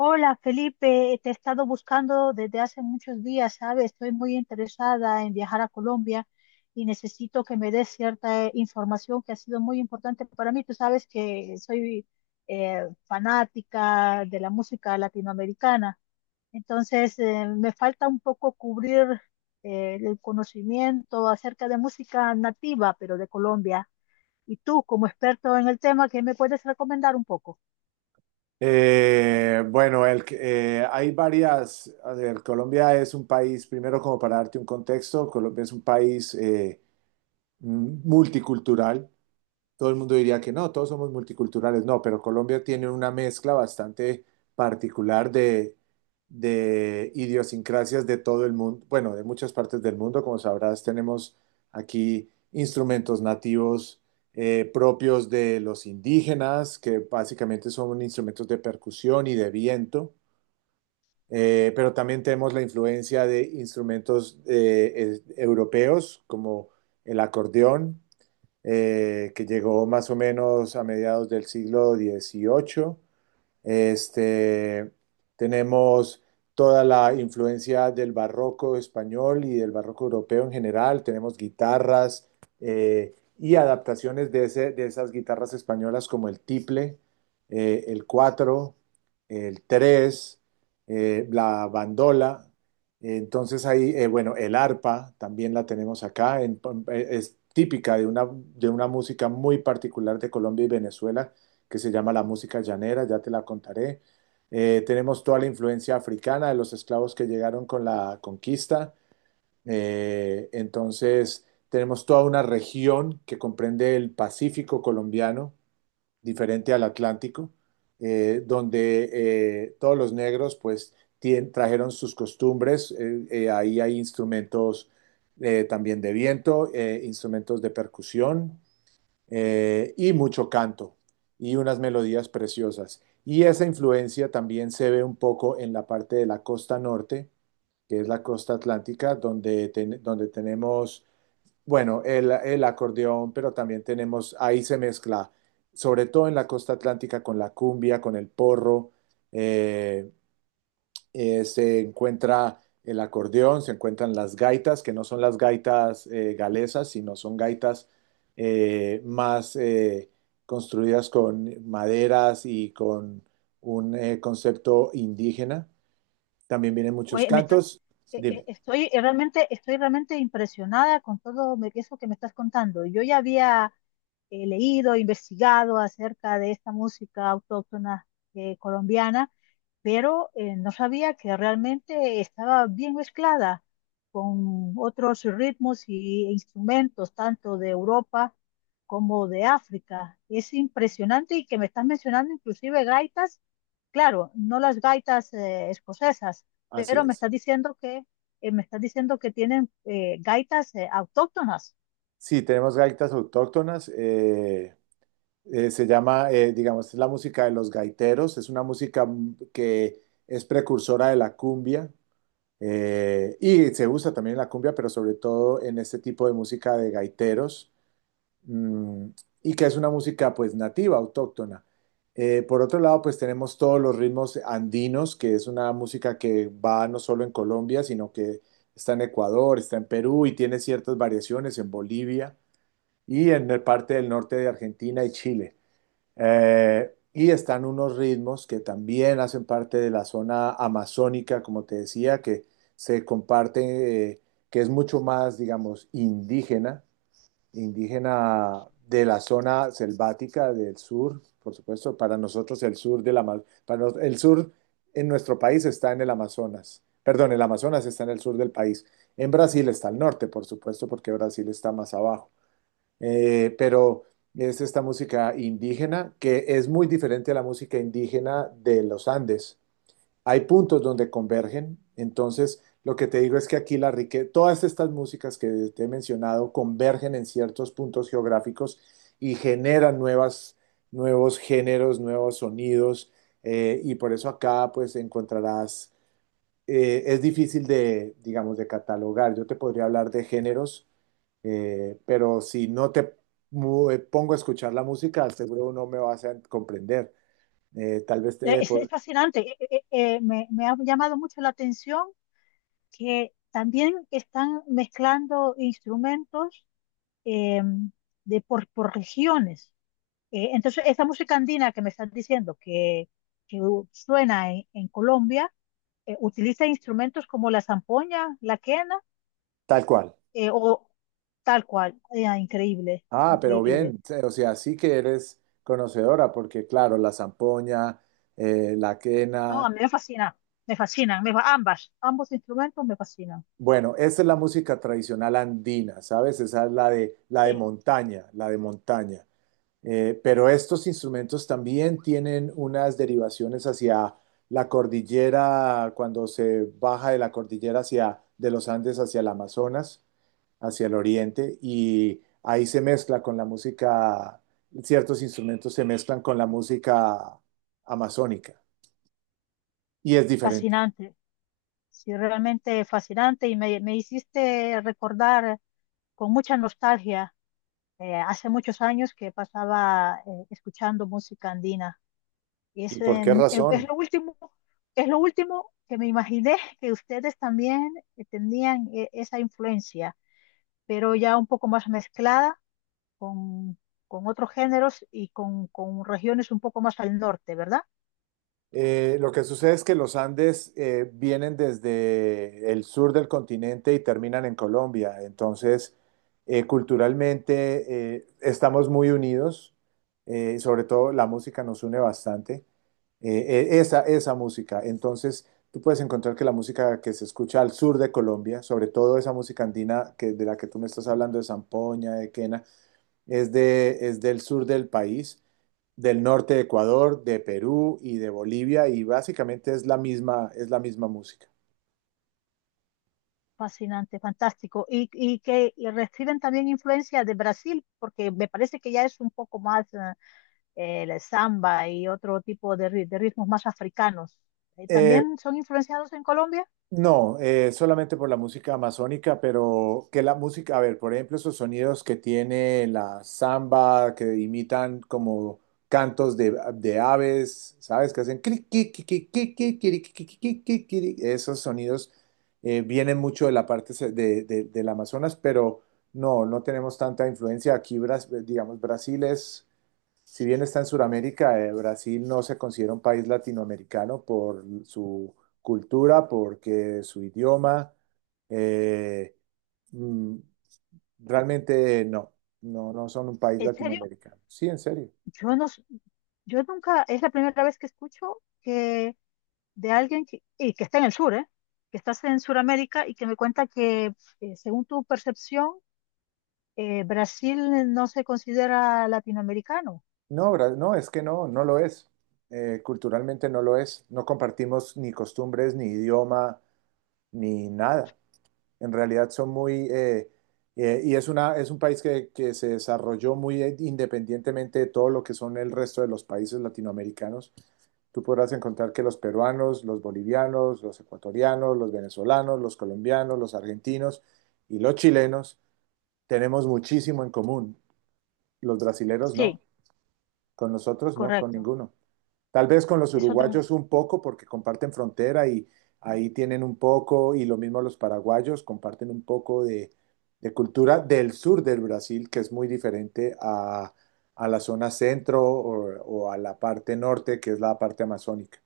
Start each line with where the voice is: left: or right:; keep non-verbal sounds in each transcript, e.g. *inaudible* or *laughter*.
left: Hola Felipe, te he estado buscando desde hace muchos días, ¿sabes? Estoy muy interesada en viajar a Colombia y necesito que me des cierta información que ha sido muy importante para mí. Tú sabes que soy fanática de la música latinoamericana, entonces me falta un poco cubrir el conocimiento acerca de música nativa, pero de Colombia. Y tú, como experto en el tema, ¿qué me puedes recomendar un poco?
right: Bueno, hay varias, a ver, Colombia es un país, primero como para darte un contexto, Colombia es un país multicultural, todo el mundo diría que no, todos somos multiculturales, no, pero Colombia tiene una mezcla bastante particular de idiosincrasias de todo el mundo, bueno, de muchas partes del mundo. Como sabrás, tenemos aquí instrumentos nativos propios de los indígenas, que básicamente son instrumentos de percusión y de viento. Pero también tenemos la influencia de instrumentos europeos como el acordeón que llegó más o menos a mediados del siglo XVIII. Este, tenemos toda la influencia del barroco español y del barroco europeo en general. Tenemos guitarras y adaptaciones de esas guitarras españolas como el tiple, el cuatro, el tres, la bandola. Entonces ahí, bueno, el arpa también la tenemos acá. Es típica de una música muy particular de Colombia y Venezuela que se llama La Música Llanera, ya te la contaré. Tenemos toda la influencia africana de los esclavos que llegaron con la conquista. Entonces, tenemos toda una región que comprende el Pacífico colombiano, diferente al Atlántico, donde todos los negros pues trajeron sus costumbres. Ahí hay instrumentos también de viento, instrumentos de percusión, y mucho canto y unas melodías preciosas. Y esa influencia también se ve un poco en la parte de la costa norte, que es la costa atlántica, donde, donde tenemos, bueno, el acordeón, pero también tenemos, ahí se mezcla, sobre todo en la costa atlántica, con la cumbia, con el porro, eh, se encuentra el acordeón, se encuentran las gaitas, que no son las gaitas galesas, sino son gaitas más construidas con maderas y con un concepto indígena. También vienen muchos
left: Oye, me estás,
right: cantos. Dime,
left: estoy realmente, estoy realmente impresionada con todo eso que me estás contando. Yo ya había leído, investigado acerca de esta música autóctona colombiana, pero no sabía que realmente estaba bien mezclada con otros ritmos y instrumentos, tanto de Europa como de África. Es impresionante y que me estás mencionando inclusive gaitas, claro, no las gaitas escocesas,
right: así
left: pero me
right: es.
left: estás diciendo que tienen gaitas autóctonas.
right: Sí, tenemos gaitas autóctonas. Se llama, digamos, es la música de los gaiteros. Es una música que es precursora de la cumbia. Y se usa también la cumbia, pero sobre todo en este tipo de música de gaiteros, mm, y que es una música pues nativa, autóctona. Por otro lado, pues tenemos todos los ritmos andinos, que es una música que va no solo en Colombia, sino que está en Ecuador, está en Perú y tiene ciertas variaciones en Bolivia y en parte del norte de Argentina y Chile. Y están unos ritmos que también hacen parte de la zona amazónica, como te decía, que se comparte, que es mucho más, digamos, indígena, indígena de la zona selvática del sur, por supuesto, para nosotros el sur de la para nos- el sur en nuestro país está en el Amazonas. Perdón, el Amazonas está en el sur del país. En Brasil está al norte, por supuesto, porque Brasil está más abajo. Pero es esta música indígena que es muy diferente a la música indígena de los Andes. Hay puntos donde convergen, entonces lo que te digo es que aquí la riqueza, todas estas músicas que te he mencionado convergen en ciertos puntos geográficos y generan nuevas, nuevos géneros, nuevos sonidos, y por eso acá pues encontrarás es difícil de, digamos, de catalogar. Yo te podría hablar de géneros, pero si no te pongo a escuchar la música, seguro no me vas a comprender. Tal vez te,
left: Es
right: po-
left: fascinante. Me, me ha llamado mucho la atención que también están mezclando instrumentos eh, de por regiones. Entonces, esa música andina que me estás diciendo que, suena en Colombia, utiliza instrumentos como la zampoña, la quena,
right: tal cual.
left: o tal cual. Ah, increíble,
right: Ah, pero
left: increíble.
right: bien, o sea, sí que eres conocedora, porque claro, la zampoña, la
left: No, a
right: quena,
left: mí me fascina, me fascinan, ambas, ambos instrumentos me fascinan.
right: bueno, esa es la música tradicional andina, ¿sabes? Esa es la de
left: Sí,
right: montaña, la de montaña. Pero estos instrumentos también tienen unas derivaciones hacia la cordillera, cuando se baja de la cordillera hacia, de los Andes hacia el Amazonas, hacia el oriente, y ahí se mezcla con la música, ciertos instrumentos se mezclan con la música amazónica, y es diferente.
left: fascinante. Sí, realmente fascinante y me hiciste recordar con mucha nostalgia. Hace muchos años que pasaba escuchando música andina. Y
right: ¿Y
left: es,
right: por
left: eh,
right: qué
left: es
right: razón?
left: lo último, es lo último que me imaginé *laughs* que ustedes también tenían esa influencia, pero ya un poco más mezclada con, con otros géneros y con regiones un poco más al norte, ¿verdad?
right: Lo que sucede es que los Andes vienen desde el sur del continente y terminan en Colombia. Entonces, culturalmente estamos muy unidos, sobre todo la música nos une bastante, eh, esa música. Entonces, tú puedes encontrar que la música que se escucha al sur de Colombia, sobre todo esa música andina que, de la que tú me estás hablando, de zampoña, de quena, es, es del sur del país del norte de Ecuador, de Perú y de Bolivia, y básicamente es la misma música.
left: Fascinante, fantástico. Y que y reciben también influencia de Brasil, porque me parece que ya es un poco más... el samba y otro tipo de, de ritmos más africanos,
right: Eh,
left: ¿también son influenciados en Colombia?
right: no, solamente por la música amazónica, pero que la música, a ver, por ejemplo, esos sonidos que tiene la samba, que imitan como cantos de aves, ¿sabes? Que hacen cri, qui, qui, qui, qui, qui, quiri, qui, qui, qui, qui, quiri. Esos sonidos vienen mucho de la parte del Amazonas, pero no, no tenemos tanta influencia aquí. Digamos, Brasil, es si bien está en Sudamérica, Brasil no se considera un país latinoamericano por su cultura, porque su idioma, eh, mm, realmente no, no, no son un país
left: En serio,
right: latinoamericano. Sí, en serio.
left: yo no, s- yo nunca, es la primera vez que escucho que de alguien que, y que está en el sur, ¿eh? Que estás en Sudamérica y que me cuenta que, según tu percepción, Brasil no se considera latinoamericano.
right: No, no, es que no, no lo es. Culturalmente no lo es. No compartimos ni costumbres, ni idioma, ni nada. En realidad son muy, y es un país que se desarrolló muy independientemente de todo lo que son el resto de los países latinoamericanos. Tú podrás encontrar que los peruanos, los bolivianos, los ecuatorianos, los venezolanos, los colombianos, los argentinos y los chilenos tenemos muchísimo en común. Los brasileros no,
left: Sí,
right: con nosotros no, con
left: correcto.
right: ninguno. Tal vez con los
left: Es otro.
right: uruguayos un poco, porque comparten frontera y ahí tienen un poco, y lo mismo los paraguayos, comparten un poco de cultura del sur del Brasil, que es muy diferente a, la zona centro o a la parte norte, que es la parte amazónica.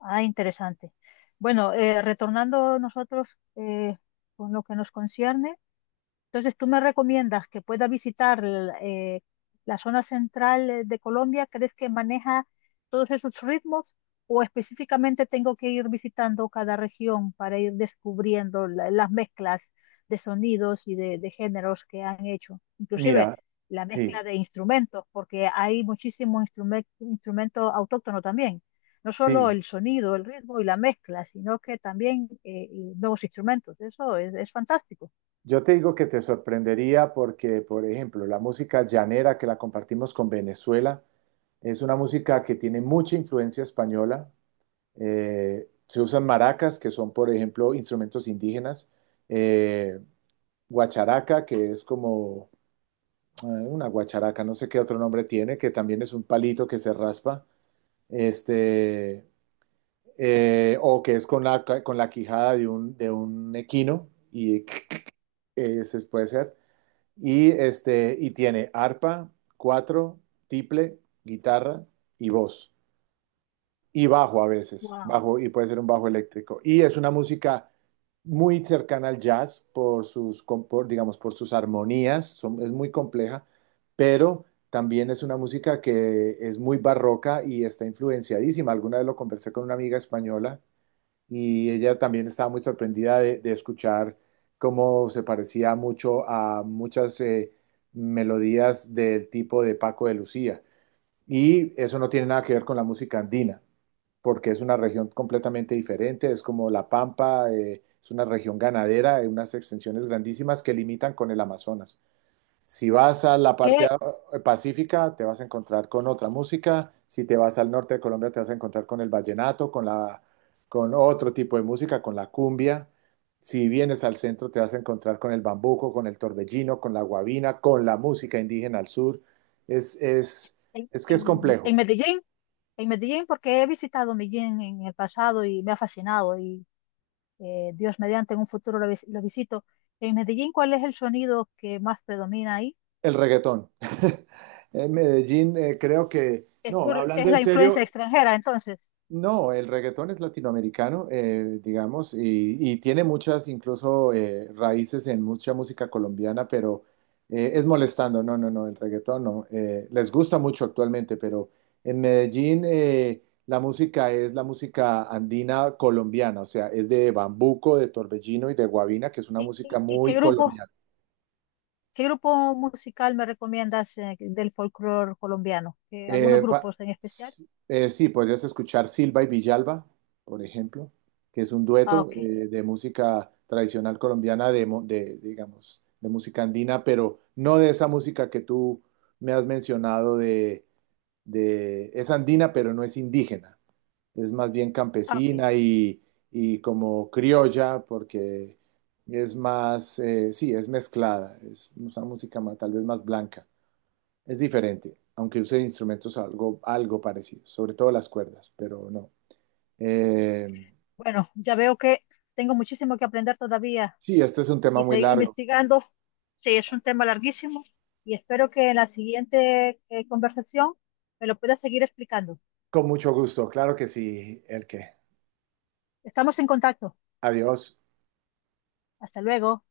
left: Ah, interesante. Bueno, retornando nosotros con lo que nos concierne. Entonces, ¿tú me recomiendas que pueda visitar eh, la zona central de Colombia? ¿Crees que maneja todos esos ritmos? ¿O específicamente tengo que ir visitando cada región para ir descubriendo las mezclas de sonidos y de géneros que han hecho? Inclusive
right: Mira,
left: la mezcla
right: sí,
left: de instrumentos, porque hay muchísimo instrumento autóctono también. No solo
right: sí.
left: el sonido, el ritmo y la mezcla, sino que también nuevos instrumentos. Eso es fantástico.
right: Yo te digo que te sorprendería porque, por ejemplo, la música llanera que la compartimos con Venezuela es una música que tiene mucha influencia española. Se usan maracas, que son, por ejemplo, instrumentos indígenas. eh, guacharaca, que es como una guacharaca, no sé qué otro nombre tiene, que también es un palito que se raspa. Este, o que es con la quijada de un equino y *laughs* ese puede ser. Y, y tiene arpa, cuatro, tiple, guitarra y voz. Y bajo a veces,
left: Wow.
right: bajo y puede ser un bajo eléctrico. Y es una música muy cercana al jazz por sus, por, digamos, por sus armonías, es muy compleja, pero también es una música que es muy barroca y está influenciadísima. Alguna vez lo conversé con una amiga española y ella también estaba muy sorprendida de escuchar cómo se parecía mucho a muchas melodías del tipo de Paco de Lucía. Y eso no tiene nada que ver con la música andina, porque es una región completamente diferente, es como La Pampa, es una región ganadera, de unas extensiones grandísimas que limitan con el Amazonas. Si vas a la parte
left: que
right: pacífica, te vas a encontrar con otra música. Si te vas al norte de Colombia, te vas a encontrar con el vallenato, con otro tipo de música, con la cumbia. Si vienes al centro, te vas a encontrar con el bambuco, con el torbellino, con la guabina, con la música indígena al sur. Es, es,
left: en,
right: es que es
left: en,
right: complejo.
left: en Medellín, en Medellín, porque he visitado Medellín en el pasado y me ha fascinado y Dios mediante en un futuro lo visito. En Medellín, ¿cuál es el sonido que más predomina ahí?
right: El reggaetón. *laughs* En Medellín, creo que,
left: Es
right: no,
left: por,
right: hablando
left: es
right: en
left: la influencia
right: serio,
left: extranjera, entonces.
right: no, el reggaetón es latinoamericano, digamos, y, tiene muchas, incluso raíces en mucha música colombiana, pero es molestando, no, no, no, el reggaetón no. Les gusta mucho actualmente, pero en Medellín la música es la música andina colombiana, o sea, es de Bambuco, de Torbellino y de Guavina, que es una
left: ¿Y,
right: música
left: y
right: muy colonial.
left: qué grupo musical me recomiendas del folclore colombiano? ¿Algunos
right: Eh, pa-
left: grupos en especial?
right: s- sí, podrías escuchar Silva y Villalba, por ejemplo, que es un
left: Ah,
right: dueto
left: ok,
right: de música tradicional colombiana, de, digamos, de música andina, pero no de esa música que tú me has mencionado es andina, pero no es indígena. Es más bien
left: ah, ok.
right: campesina y como criolla, porque es más, sí, es mezclada, es una música tal vez más blanca. Es diferente, aunque use instrumentos algo parecido, sobre todo las cuerdas, pero no. Eh,
left: Bueno, ya veo que tengo muchísimo que aprender todavía
right: sí, este es un tema
left: y
right: muy
left: seguir
right: largo.
left: investigando. Sí, es un tema larguísimo y espero que en la siguiente conversación me lo puedas seguir explicando.
right: Con mucho gusto, claro que sí, el que.
left: Estamos en contacto.
right: Adiós.
left: Hasta luego.